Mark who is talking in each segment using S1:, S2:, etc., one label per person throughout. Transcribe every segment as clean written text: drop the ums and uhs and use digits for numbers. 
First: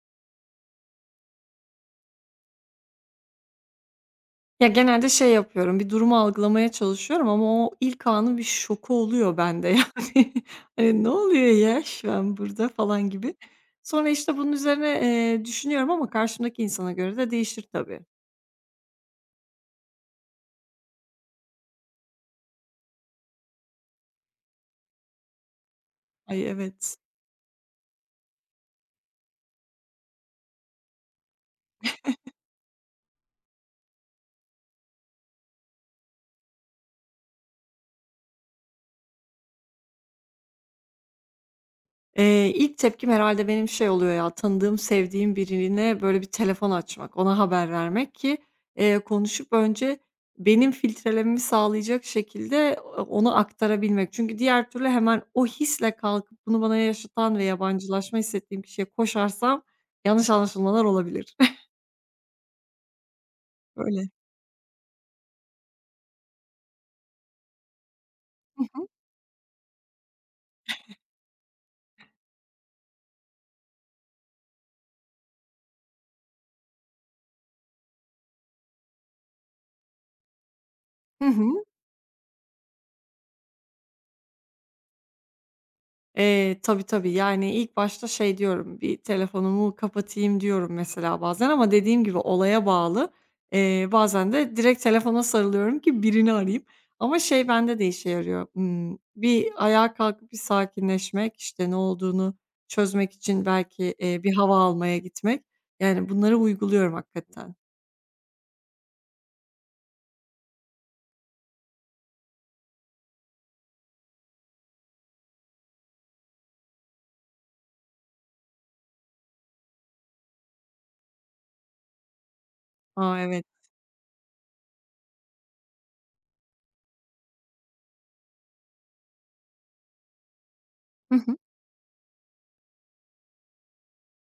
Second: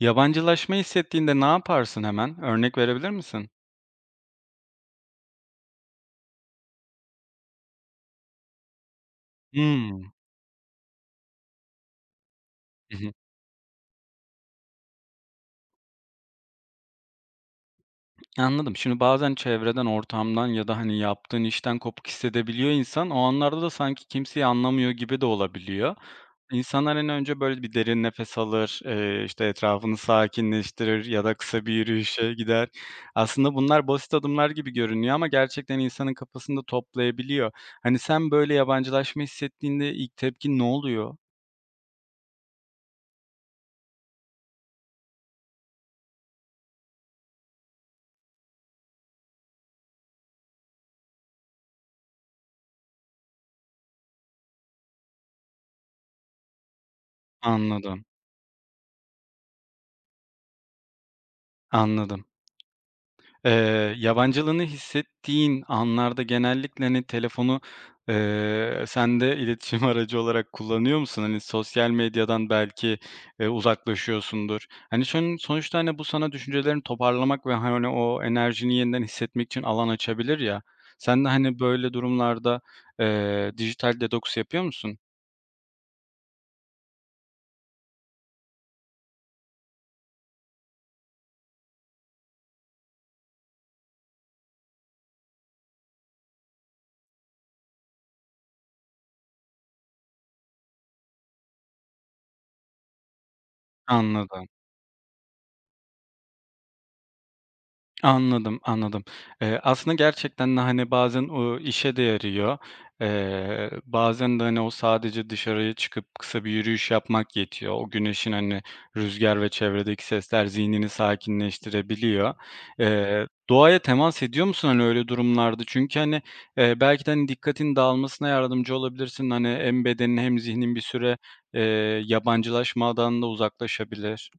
S1: Yabancılaşma hissettiğinde ne yaparsın hemen? Örnek verebilir misin?
S2: Ya, genelde şey yapıyorum, bir durumu algılamaya çalışıyorum ama o ilk anın bir şoku oluyor bende
S1: Hımm.
S2: yani. Hani, "Ne oluyor ya şu an burada?"
S1: Hı
S2: falan
S1: hı.
S2: gibi. Sonra, işte, bunun üzerine, düşünüyorum ama karşımdaki insana göre de değişir tabii.
S1: Anladım. Şimdi bazen çevreden, ortamdan ya da, hani, yaptığın işten kopuk hissedebiliyor insan. O anlarda da sanki kimseyi anlamıyor gibi de olabiliyor.
S2: Ay,
S1: İnsanlar,
S2: evet.
S1: en önce böyle bir derin nefes alır, işte, etrafını sakinleştirir ya da kısa bir yürüyüşe gider. Aslında bunlar basit adımlar gibi görünüyor ama gerçekten insanın kafasını toplayabiliyor. Hani, sen böyle yabancılaşma hissettiğinde ilk tepkin ne oluyor?
S2: İlk tepkim herhâlde benim şey oluyor ya, tanıdığım, sevdiğim birine böyle bir telefon açmak, ona haber vermek ki, konuşup önce benim filtrelememi sağlayacak şekilde onu aktarabilmek. Çünkü diğer türlü hemen o hisle kalkıp bunu bana yaşatan ve
S1: Anladım,
S2: yabancılaşma hissettiğim kişiye koşarsam yanlış anlaşılmalar olabilir.
S1: anladım.
S2: Öyle.
S1: Yabancılığını hissettiğin anlarda genellikle, hani, telefonu,
S2: Hı hı.
S1: sen de iletişim aracı olarak kullanıyor musun? Hani, sosyal medyadan belki, uzaklaşıyorsundur. Hani, sonuçta, hani, bu sana düşüncelerini toparlamak ve, hani, o enerjini yeniden hissetmek için alan açabilir ya.
S2: Hı
S1: Sen de, hani,
S2: hı.
S1: böyle durumlarda, dijital detoks yapıyor musun?
S2: Tabii, tabii. Yani, ilk başta şey diyorum, bir telefonumu kapatayım diyorum mesela bazen ama dediğim gibi olaya bağlı. Bazen de direkt telefona sarılıyorum ki birini arayayım. Ama şey bende de işe yarıyor. Bir ayağa kalkıp bir sakinleşmek, işte, ne olduğunu çözmek için belki, bir
S1: Anladım.
S2: hava almaya gitmek. Yani, bunları uyguluyorum hakikaten.
S1: Anladım, anladım. Aslında gerçekten de, hani, bazen o işe de yarıyor. Bazen de, hani, o sadece dışarıya çıkıp kısa bir yürüyüş yapmak yetiyor. O güneşin, hani, rüzgar ve çevredeki sesler zihnini sakinleştirebiliyor.
S2: A, evet.
S1: Doğaya temas ediyor musun, hani, öyle durumlarda? Çünkü, hani, belki de, hani, dikkatin dağılmasına yardımcı olabilirsin. Hani, hem bedenin hem zihnin bir süre, eee, yabancılaşmadan da uzaklaşabilir.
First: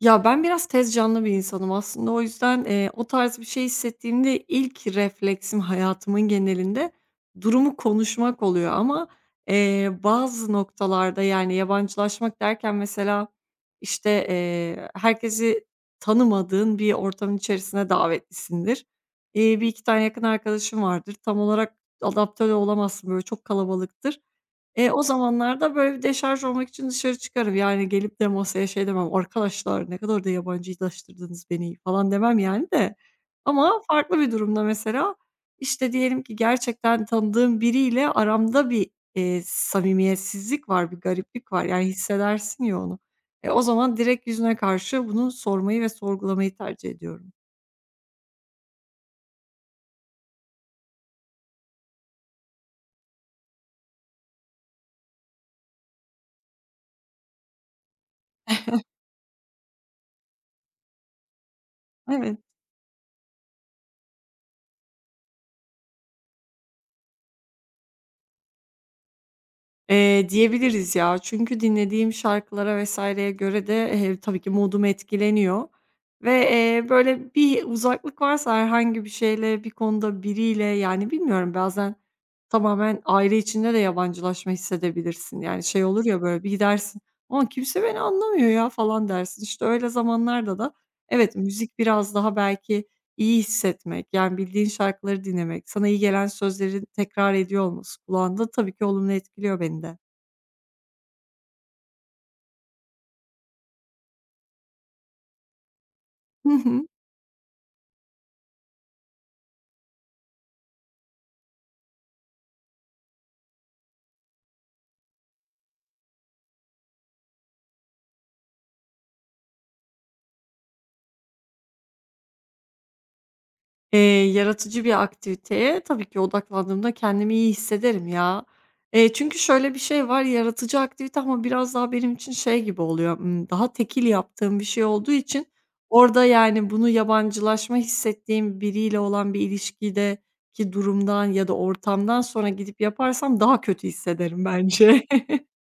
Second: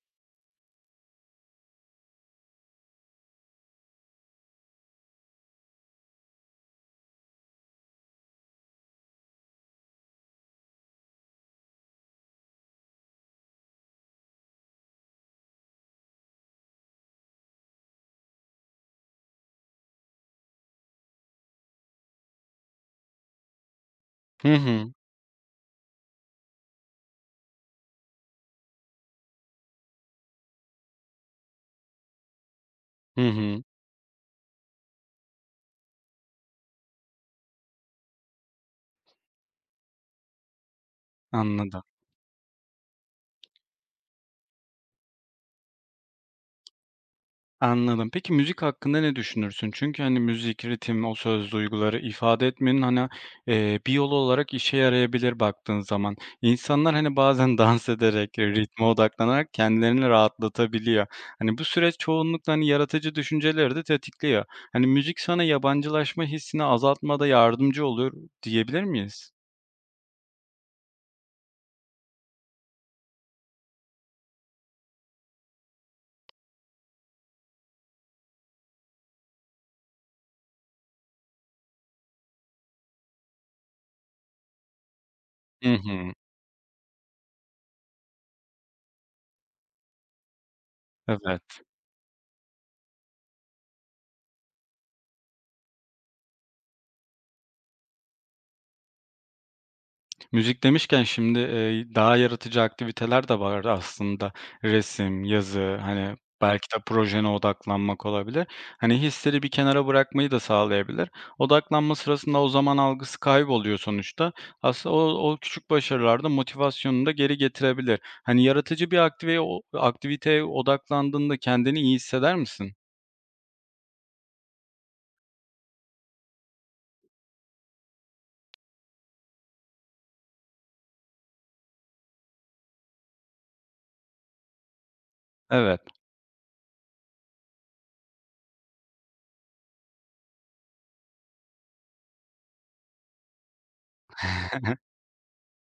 S2: Ya, ben biraz tez canlı bir insanım aslında. O yüzden, o tarz bir şey hissettiğimde ilk refleksim hayatımın genelinde durumu konuşmak oluyor ama, bazı noktalarda, yani, yabancılaşmak derken mesela, işte, herkesi tanımadığın bir ortamın içerisine davetlisindir. 1-2 tane yakın arkadaşın vardır. Tam olarak adapte de olamazsın, böyle, çok kalabalıktır.
S1: Hı hı.
S2: O zamanlarda, böyle, bir deşarj olmak için dışarı çıkarım. Yani, gelip de masaya şey demem, "Arkadaşlar, ne kadar da yabancılaştırdınız beni." falan demem, yani, de.
S1: Hı hı.
S2: Ama farklı bir durumda mesela, işte, diyelim ki gerçekten tanıdığım biriyle aramda bir, samimiyetsizlik var, bir gariplik var.
S1: Anladım.
S2: Yani, hissedersin ya onu. O zaman direkt yüzüne karşı bunu sormayı ve sorgulamayı tercih ediyorum.
S1: Anladım. Peki müzik hakkında ne düşünürsün? Çünkü, hani, müzik, ritim, o söz, duyguları ifade etmenin, hani, bir yolu olarak işe yarayabilir baktığın zaman. İnsanlar, hani, bazen dans ederek, ritme odaklanarak kendilerini rahatlatabiliyor. Hani, bu süreç
S2: Evet.
S1: çoğunlukla, hani, yaratıcı düşünceleri de tetikliyor. Hani, müzik sana yabancılaşma hissini azaltmada yardımcı oluyor diyebilir miyiz?
S2: Diyebiliriz ya. Çünkü dinlediğim şarkılara vesaireye göre de, tabii ki modum etkileniyor ve, böyle bir uzaklık varsa herhangi bir şeyle, bir konuda biriyle, yani, bilmiyorum bazen tamamen aile içinde de yabancılaşma hissedebilirsin. Yani,
S1: Hı
S2: şey olur
S1: hı.
S2: ya, böyle bir gidersin, ama kimse beni anlamıyor ya." falan dersin. İşte, öyle zamanlarda da evet,
S1: Evet.
S2: müzik biraz daha belki İyi hissetmek, yani, bildiğin şarkıları dinlemek, sana iyi gelen sözleri tekrar ediyor olması kulağında tabii ki olumlu etkiliyor beni de.
S1: Müzik demişken şimdi, daha yaratıcı aktiviteler de var aslında. Resim, yazı, hani,
S2: Hı
S1: belki de
S2: hı.
S1: projene odaklanmak olabilir. Hani, hisleri bir kenara bırakmayı da sağlayabilir. Odaklanma sırasında o zaman algısı kayboluyor sonuçta. Aslında o küçük başarılar da motivasyonunu da geri getirebilir. Hani, yaratıcı bir aktiviteye odaklandığında kendini iyi hisseder misin?
S2: Eee, Yaratıcı bir aktiviteye tabii ki odaklandığımda kendimi iyi hissederim ya. Çünkü şöyle bir şey var, yaratıcı aktivite ama biraz daha benim için şey gibi oluyor, daha tekil yaptığım bir şey olduğu için
S1: Evet,
S2: orada, yani, bunu yabancılaşma hissettiğim biriyle olan bir ilişkideki durumdan ya da ortamdan sonra gidip yaparsam daha kötü hissederim bence.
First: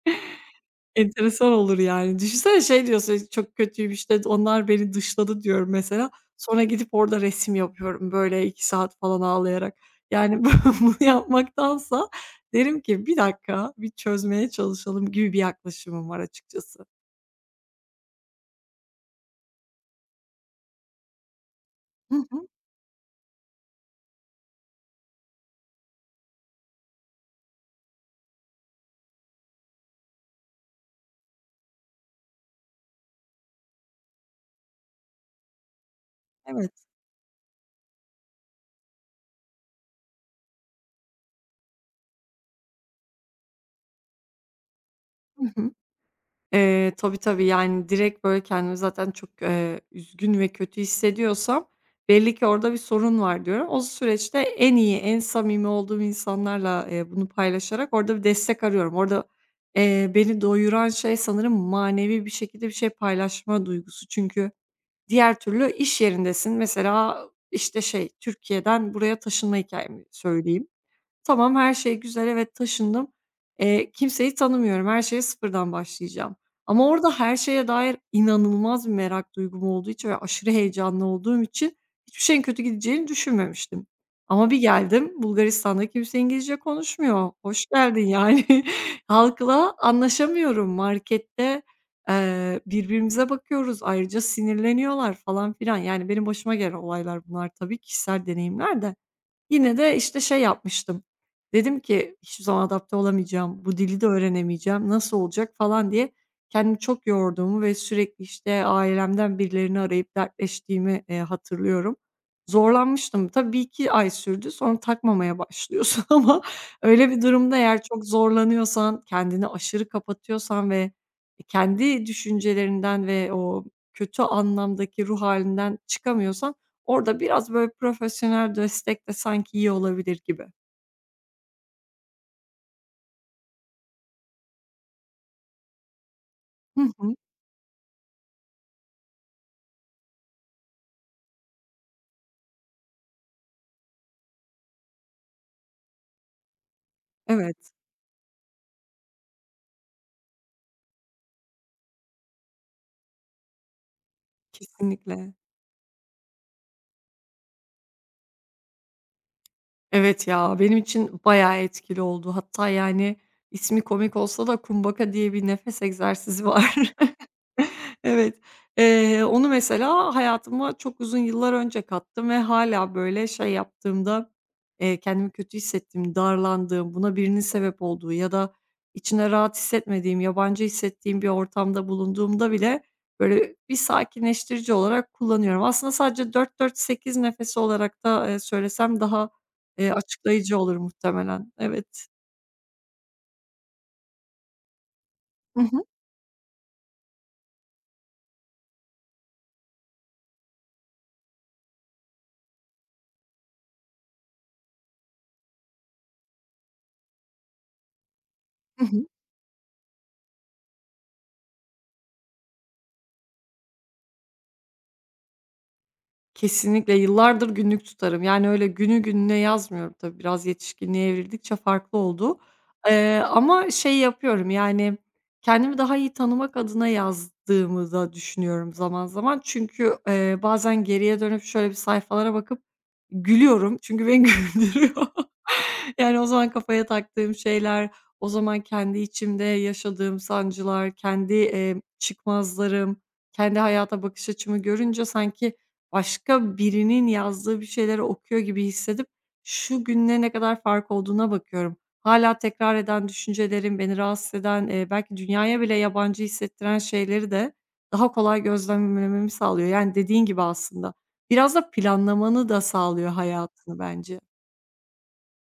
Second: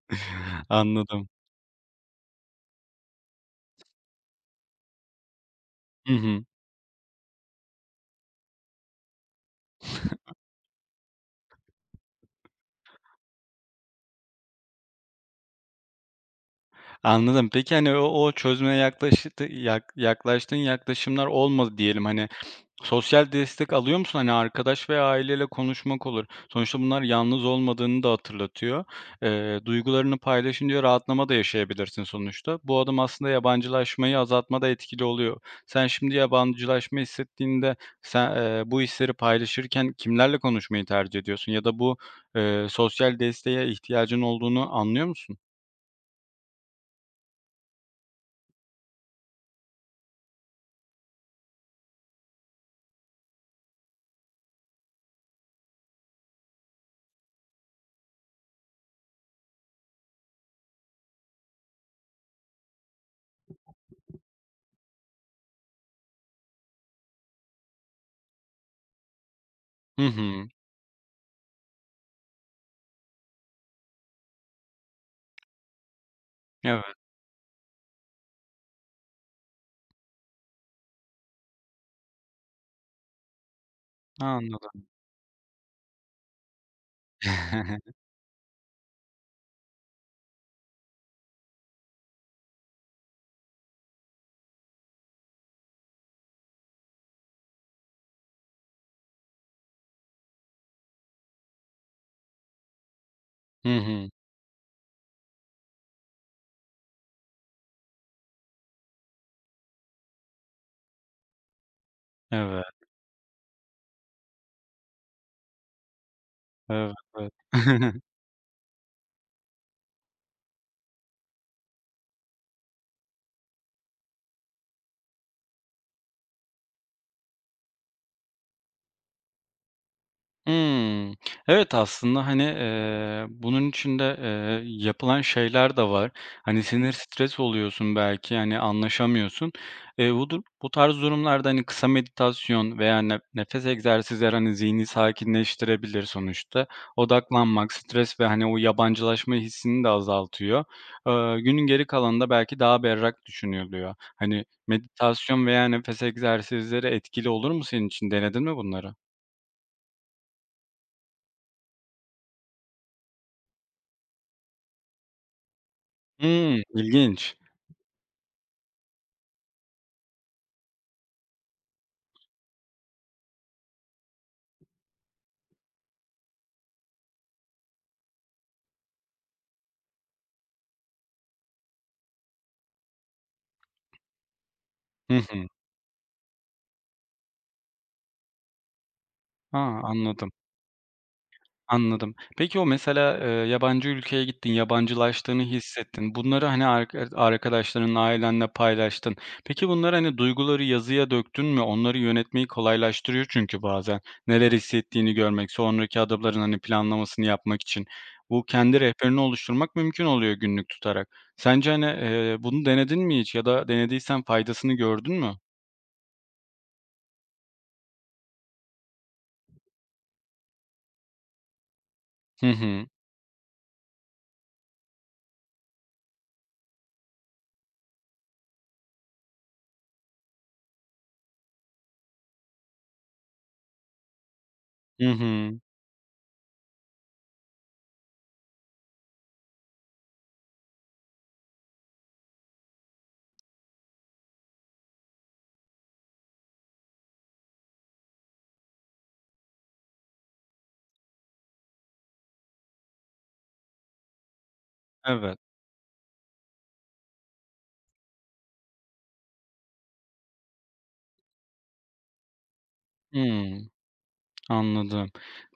S1: anladım.
S2: Enteresan olur yani. Düşünsene şey diyorsun, "Çok kötüyüm, işte, onlar beni dışladı." diyorum mesela.
S1: Hı hı.
S2: Sonra gidip orada resim yapıyorum, böyle 2 saat falan ağlayarak. Yani, bunu yapmaktansa derim ki, "Bir dakika, bir çözmeye çalışalım." gibi bir yaklaşımım var açıkçası.
S1: Anladım. Peki, hani, o çözüme yaklaştığın yaklaşımlar olmadı diyelim.
S2: Hı
S1: Hani,
S2: hı.
S1: sosyal destek alıyor musun? Hani, arkadaş veya aileyle konuşmak olur. Sonuçta bunlar yalnız olmadığını da hatırlatıyor. Duygularını paylaşınca rahatlama da yaşayabilirsin sonuçta. Bu adım aslında yabancılaşmayı azaltmada etkili oluyor. Sen şimdi
S2: Evet.
S1: yabancılaşma hissettiğinde sen, bu hisleri paylaşırken kimlerle konuşmayı tercih ediyorsun ya da bu, sosyal desteğe ihtiyacın olduğunu anlıyor musun?
S2: Hı hı. Tabii, tabii. Yani, direkt, böyle, kendimi zaten çok, üzgün ve kötü hissediyorsam belli ki orada bir sorun var diyorum. O süreçte en iyi, en samimi olduğum insanlarla, bunu paylaşarak orada bir destek arıyorum. Orada, beni doyuran şey sanırım manevi bir şekilde bir şey paylaşma duygusu. Çünkü diğer türlü iş yerindesin. Mesela, işte, şey, Türkiye'den buraya taşınma
S1: Hı
S2: hikayemi
S1: hı.
S2: söyleyeyim. Tamam, her şey güzel, evet, taşındım. Kimseyi tanımıyorum, her şeye sıfırdan başlayacağım.
S1: Evet.
S2: Ama orada her şeye dair inanılmaz bir merak duygum olduğu için ve aşırı heyecanlı olduğum için hiçbir şeyin kötü gideceğini düşünmemiştim. Ama bir
S1: Anladım.
S2: geldim, Bulgaristan'da kimse İngilizce konuşmuyor. Hoş geldin, yani. Halkla anlaşamıyorum. Markette, birbirimize bakıyoruz, ayrıca sinirleniyorlar falan filan. Yani benim başıma gelen olaylar bunlar tabii, kişisel deneyimler de. Yine de, işte, şey yapmıştım. Dedim ki, "Hiçbir zaman adapte olamayacağım, bu
S1: Hı
S2: dili de
S1: hı.
S2: öğrenemeyeceğim, nasıl olacak?" falan diye kendimi çok yorduğumu ve sürekli, işte, ailemden birilerini arayıp dertleştiğimi, hatırlıyorum.
S1: Evet,
S2: Zorlanmıştım. Tabii 1-2 ay sürdü, sonra takmamaya başlıyorsun ama
S1: evet,
S2: öyle bir
S1: evet.
S2: durumda eğer çok zorlanıyorsan, kendini aşırı kapatıyorsan ve kendi düşüncelerinden ve o kötü anlamdaki ruh halinden çıkamıyorsan orada biraz böyle profesyonel destek de sanki iyi olabilir gibi.
S1: Hımm. Evet, aslında, hani, bunun içinde, yapılan şeyler de var. Hani,
S2: Hı
S1: sinir
S2: hı.
S1: stres oluyorsun belki, hani, anlaşamıyorsun. Dur bu tarz durumlarda, hani, kısa meditasyon veya nefes egzersizleri, hani, zihni sakinleştirebilir sonuçta.
S2: Evet,
S1: Odaklanmak, stres ve, hani, o yabancılaşma hissini de azaltıyor. Günün geri kalanında belki daha berrak düşünülüyor. Hani,
S2: kesinlikle.
S1: meditasyon veya nefes egzersizleri etkili olur mu senin için? Denedin mi bunları?
S2: Evet ya, benim için bayağı etkili oldu. Hatta yani ismi komik olsa da kumbaka diye bir nefes egzersizi
S1: Hımm,
S2: var.
S1: ilginç.
S2: Evet. Onu mesela hayatıma çok uzun yıllar önce kattım ve hâlâ, böyle, şey yaptığımda, kendimi kötü hissettiğim, darlandığım, buna birinin sebep olduğu ya da içinde rahat hissetmediğim, yabancı hissettiğim bir ortamda bulunduğumda bile, böyle, bir sakinleştirici olarak
S1: Hı hı.
S2: kullanıyorum. Aslında sadece 4-4-8 nefesi olarak da, söylesem daha,
S1: A, anladım,
S2: açıklayıcı olur muhtemelen. Evet.
S1: anladım. Peki o mesela, yabancı ülkeye gittin, yabancılaştığını
S2: Hı hı.
S1: hissettin. Bunları, hani, arkadaşlarınla, ailenle paylaştın. Peki bunları, hani, duyguları yazıya döktün mü? Onları yönetmeyi kolaylaştırıyor çünkü bazen. Neler hissettiğini görmek, sonraki adımların, hani, planlamasını yapmak için. Bu kendi
S2: Hı hı.
S1: rehberini oluşturmak mümkün oluyor günlük tutarak. Sence, hani, bunu denedin mi hiç ya da denediysen faydasını gördün mü?
S2: Kesinlikle, yıllardır günlük tutarım. Yani, öyle günü gününe yazmıyorum tabii, biraz yetişkinliğe evrildikçe farklı oldu.
S1: Hı hı.
S2: Ama şey yapıyorum, yani, kendimi daha iyi tanımak adına yazdığımı da düşünüyorum zaman zaman. Çünkü, bazen geriye dönüp şöyle bir sayfalara bakıp gülüyorum. Çünkü beni güldürüyor.
S1: Hı hı.
S2: Yani, o zaman kafaya taktığım şeyler, o zaman kendi içimde yaşadığım sancılar, kendi, çıkmazlarım, kendi hayata bakış açımı görünce sanki başka birinin yazdığı bir şeyleri okuyor gibi hissedip şu gününe ne kadar fark olduğuna bakıyorum. Hala tekrar eden düşüncelerim, beni rahatsız eden, belki
S1: Evet.
S2: dünyaya bile yabancı hissettiren şeyleri de daha kolay gözlemlememi sağlıyor. Yani, dediğin gibi aslında biraz da planlamanı da sağlıyor
S1: Hıı.
S2: hayatını bence.
S1: Anladım.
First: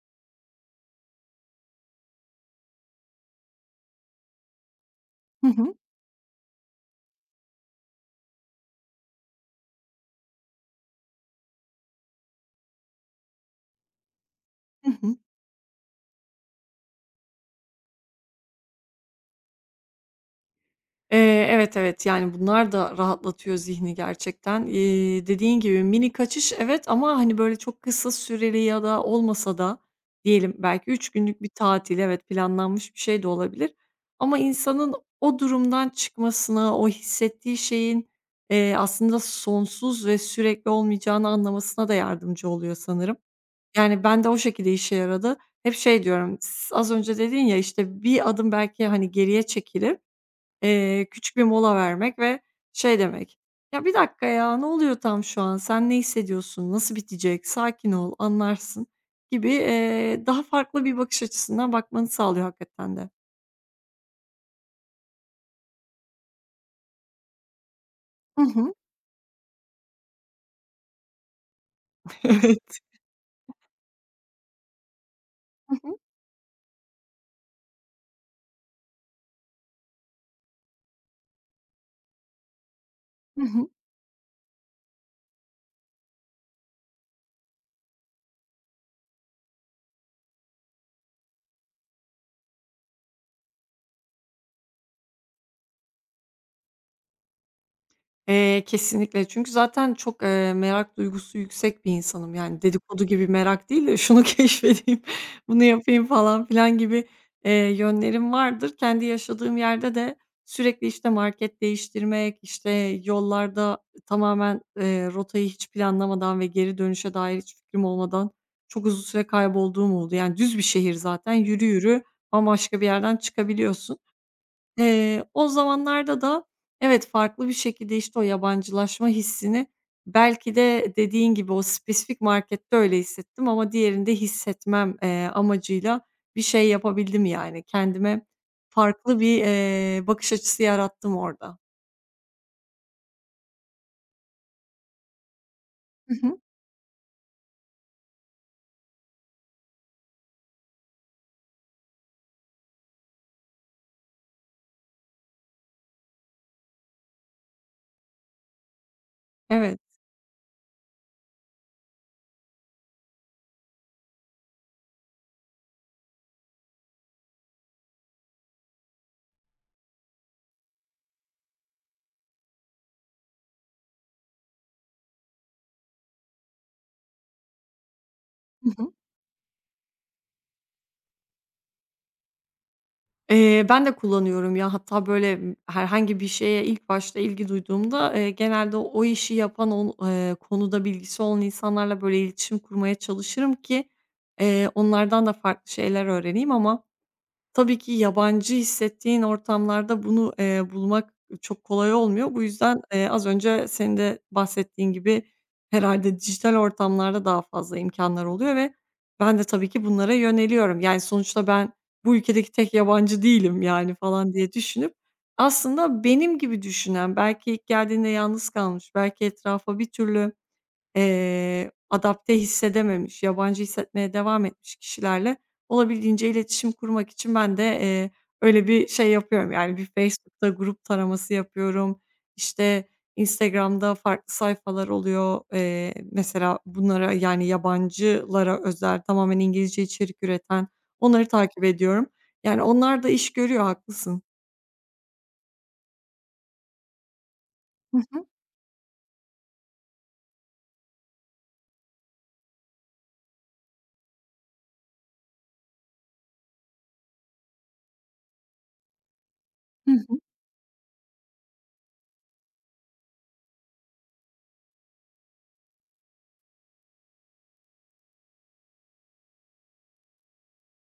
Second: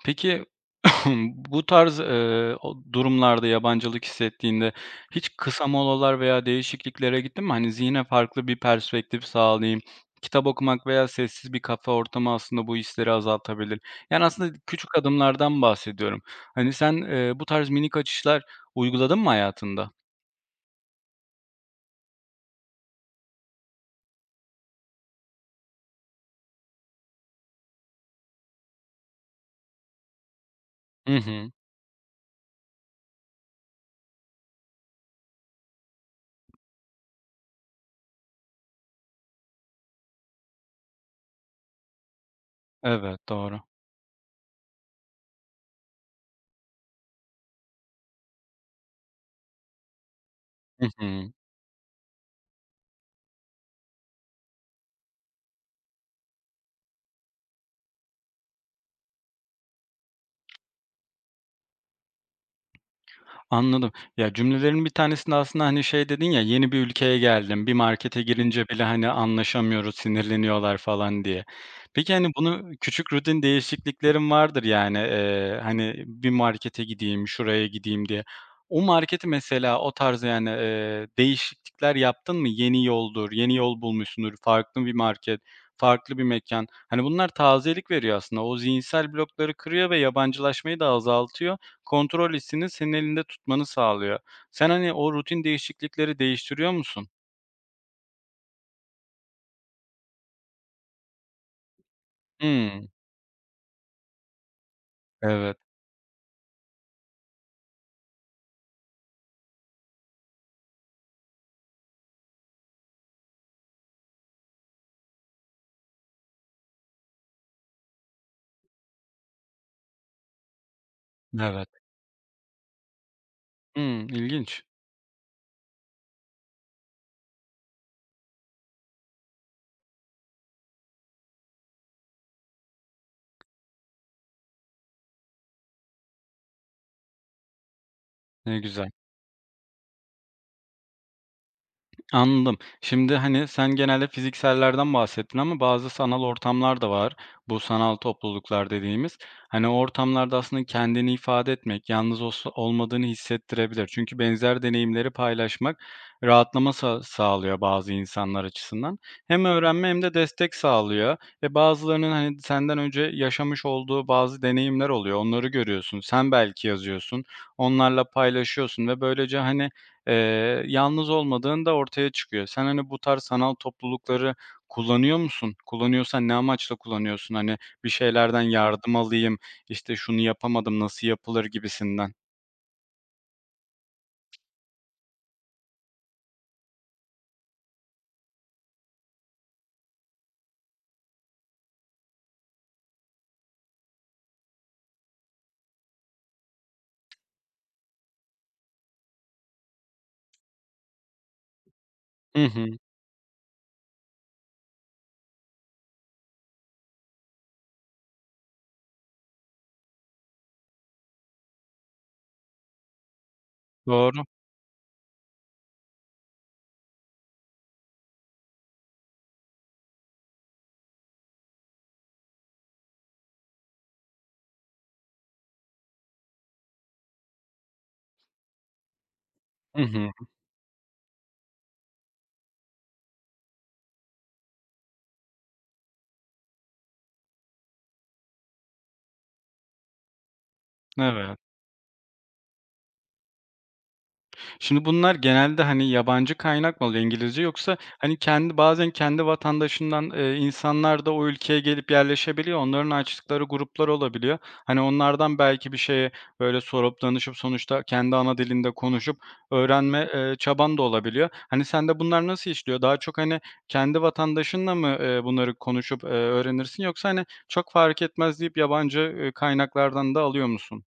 S1: Peki bu tarz, o durumlarda yabancılık hissettiğinde hiç
S2: Hı
S1: kısa
S2: hı.
S1: molalar veya değişikliklere gittin mi? Hani, zihne farklı bir perspektif sağlayayım, kitap okumak veya sessiz bir kafe ortamı aslında bu hisleri azaltabilir. Yani, aslında
S2: Hı
S1: küçük
S2: hı.
S1: adımlardan bahsediyorum. Hani, sen, bu tarz minik açışlar uyguladın mı hayatında?
S2: Evet, evet, yani, bunlar da rahatlatıyor zihni gerçekten. Dediğin gibi mini kaçış evet ama, hani, böyle, çok kısa süreli ya da olmasa da diyelim belki üç
S1: Hı
S2: günlük bir
S1: hı.
S2: tatil evet, planlanmış bir şey de olabilir ama insanın o durumdan çıkmasına, o hissettiği şeyin, aslında sonsuz ve sürekli olmayacağını anlamasına da yardımcı oluyor sanırım.
S1: Evet, doğru.
S2: Yani, ben de o şekilde işe yaradı. Hep şey diyorum, s az önce dedin ya, işte, bir adım belki, hani, geriye çekilir.
S1: Hı hı.
S2: Küçük bir mola vermek ve şey demek, "Ya, bir dakika ya, ne oluyor tam şu an? Sen ne hissediyorsun? Nasıl bitecek? Sakin ol, anlarsın." gibi, daha farklı bir bakış açısından bakmanı sağlıyor hakikaten de.
S1: Anladım. Ya, cümlelerin bir tanesinde aslında, hani, şey dedin ya, "Yeni bir ülkeye geldim, bir markete
S2: Hı
S1: girince
S2: hı.
S1: bile, hani, anlaşamıyoruz, sinirleniyorlar." falan diye. Peki, hani, bunu
S2: Evet.
S1: küçük rutin değişikliklerin vardır, yani,
S2: Hı hı.
S1: hani, bir markete gideyim, şuraya gideyim diye. O marketi mesela o tarz, yani, değişiklikler yaptın mı? Yeni yoldur,
S2: Hı
S1: yeni
S2: hı.
S1: yol bulmuşsundur, farklı bir market, farklı bir mekan. Hani, bunlar tazelik veriyor aslında. O zihinsel blokları kırıyor ve yabancılaşmayı da azaltıyor kontrol hissini senin elinde tutmanı sağlıyor. Sen, hani, o rutin değişiklikleri değiştiriyor musun?
S2: Kesinlikle. Çünkü zaten çok, merak duygusu yüksek bir insanım. Yani
S1: Hımm.
S2: dedikodu gibi merak değil de şunu keşfedeyim,
S1: Evet,
S2: bunu yapayım falan filan gibi, yönlerim vardır. Kendi yaşadığım yerde de sürekli, işte, market değiştirmek, işte, yollarda tamamen, rotayı hiç planlamadan ve geri dönüşe dair hiç fikrim olmadan çok uzun süre kaybolduğum oldu. Yani düz bir şehir zaten. Yürü
S1: evet.
S2: yürü bambaşka bir yerden çıkabiliyorsun.
S1: Hımm, ilginç.
S2: O zamanlarda da evet, farklı bir şekilde, işte, o yabancılaşma hissini belki de dediğin gibi o spesifik markette öyle hissettim ama diğerinde hissetmem, amacıyla bir şey yapabildim yani. Kendime
S1: Ne güzel.
S2: farklı bir, bakış açısı yarattım orada.
S1: Anladım. Şimdi, hani, sen genelde fiziksellerden bahsettin ama bazı
S2: Hı
S1: sanal
S2: hı.
S1: ortamlar da var. Bu sanal topluluklar dediğimiz. Hani, o ortamlarda aslında kendini ifade etmek, yalnız olsa olmadığını hissettirebilir. Çünkü benzer deneyimleri paylaşmak rahatlama sa sağlıyor bazı insanlar açısından. Hem
S2: Evet.
S1: öğrenme hem de destek sağlıyor ve bazılarının, hani, senden önce yaşamış olduğu bazı deneyimler oluyor. Onları görüyorsun. Sen belki yazıyorsun. Onlarla paylaşıyorsun ve böylece, hani, yalnız olmadığın da ortaya çıkıyor. Sen, hani, bu tarz sanal toplulukları kullanıyor musun? Kullanıyorsan ne amaçla kullanıyorsun? Hani, bir şeylerden yardım alayım, işte, şunu yapamadım, nasıl yapılır gibisinden?
S2: Ben de kullanıyorum ya. Hatta, böyle, herhangi bir şeye ilk başta ilgi duyduğumda, genelde o işi yapan, on konuda bilgisi olan insanlarla, böyle, iletişim kurmaya çalışırım ki, onlardan da farklı şeyler öğreneyim ama tabii ki yabancı hissettiğin ortamlarda bunu, bulmak çok kolay olmuyor. Bu
S1: Hı hı.
S2: yüzden, az önce senin de bahsettiğin gibi herhâlde dijital ortamlarda daha fazla imkânlar oluyor ve ben de tabii ki bunlara yöneliyorum. Yani, sonuçta ben bu ülkedeki tek yabancı değilim, yani,
S1: Doğru.
S2: falan diye düşünüp aslında benim gibi düşünen, belki ilk geldiğinde yalnız kalmış, belki etrafa bir türlü adapte hissedememiş, yabancı hissetmeye devam etmiş kişilerle olabildiğince iletişim kurmak için ben de, öyle bir şey yapıyorum. Yani,
S1: Hı
S2: bir
S1: hı.
S2: Facebook'ta grup taraması yapıyorum. İşte, Instagram'da farklı sayfalar oluyor. Mesela bunlara, yani, yabancılara özel tamamen İngilizce içerik üreten onları
S1: Evet.
S2: takip ediyorum. Yani, onlar da iş görüyor, haklısın.
S1: Şimdi bunlar genelde, hani, yabancı kaynak mı oluyor İngilizce yoksa,
S2: Hı
S1: hani,
S2: hı.
S1: bazen kendi vatandaşından, insanlar da o ülkeye gelip yerleşebiliyor. Onların açtıkları gruplar olabiliyor. Hani, onlardan belki bir şeye, böyle, sorup danışıp sonuçta kendi ana dilinde konuşup öğrenme, çaban da olabiliyor. Hani, sende bunlar nasıl işliyor? Daha çok, hani, kendi vatandaşınla mı, bunları konuşup, öğrenirsin yoksa, hani, çok fark etmez deyip yabancı, kaynaklardan da alıyor musun?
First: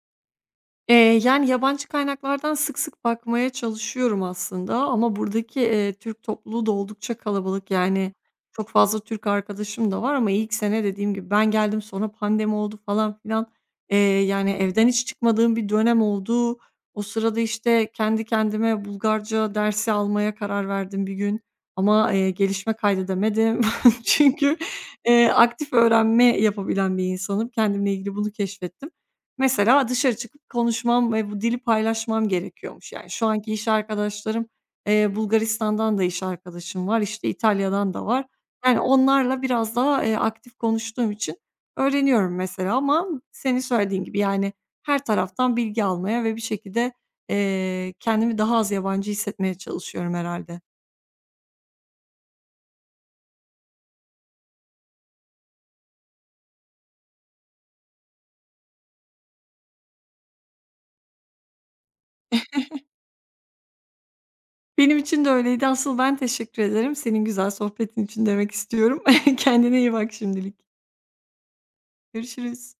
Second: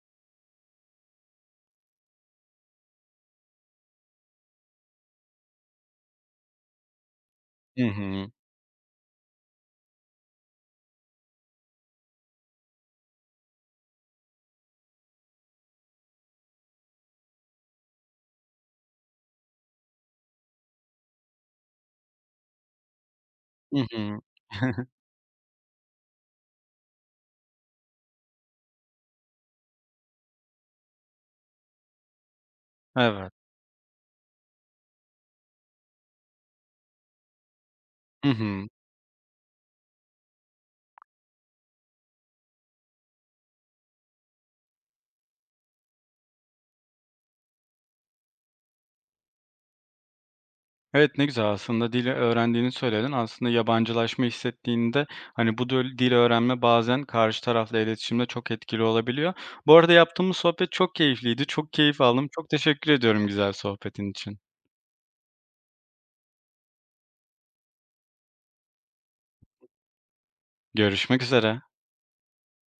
S2: Eee, Yani, yabancı kaynaklardan sık sık bakmaya çalışıyorum aslında ama buradaki, Türk topluluğu da oldukça kalabalık.
S1: Hı
S2: Yani,
S1: hı.
S2: çok fazla Türk arkadaşım da var ama ilk sene dediğim gibi ben geldim, sonra pandemi oldu falan filan. Yani, evden hiç çıkmadığım bir dönem oldu. O sırada, işte, kendi kendime Bulgarca dersi almaya karar verdim bir gün ama, gelişme kaydedemedim.
S1: Hı hı.
S2: Çünkü, aktif öğrenme yapabilen bir insanım. Kendimle ilgili bunu keşfettim. Mesela dışarı çıkıp konuşmam ve bu dili paylaşmam gerekiyormuş. Yani, şu
S1: Evet.
S2: anki iş arkadaşlarım, Bulgaristan'dan da iş arkadaşım var, işte, İtalya'dan da var.
S1: Hı hı.
S2: Yani, onlarla biraz daha, aktif konuştuğum için öğreniyorum mesela ama senin söylediğin gibi, yani, her taraftan bilgi almaya ve bir şekilde, kendimi daha az yabancı hissetmeye çalışıyorum herhalde.
S1: Evet, ne güzel aslında dili öğrendiğini söyledin. Aslında yabancılaşma hissettiğinde, hani, bu dil öğrenme bazen karşı tarafla iletişimde çok etkili olabiliyor. Bu arada yaptığımız sohbet çok keyifliydi. Çok keyif aldım. Çok teşekkür ediyorum güzel sohbetin için.
S2: Benim için de öyleydi. Asıl ben teşekkür ederim. Senin güzel sohbetin için demek istiyorum. Kendine iyi bak şimdilik.
S1: Görüşmek üzere.
S2: Görüşürüz.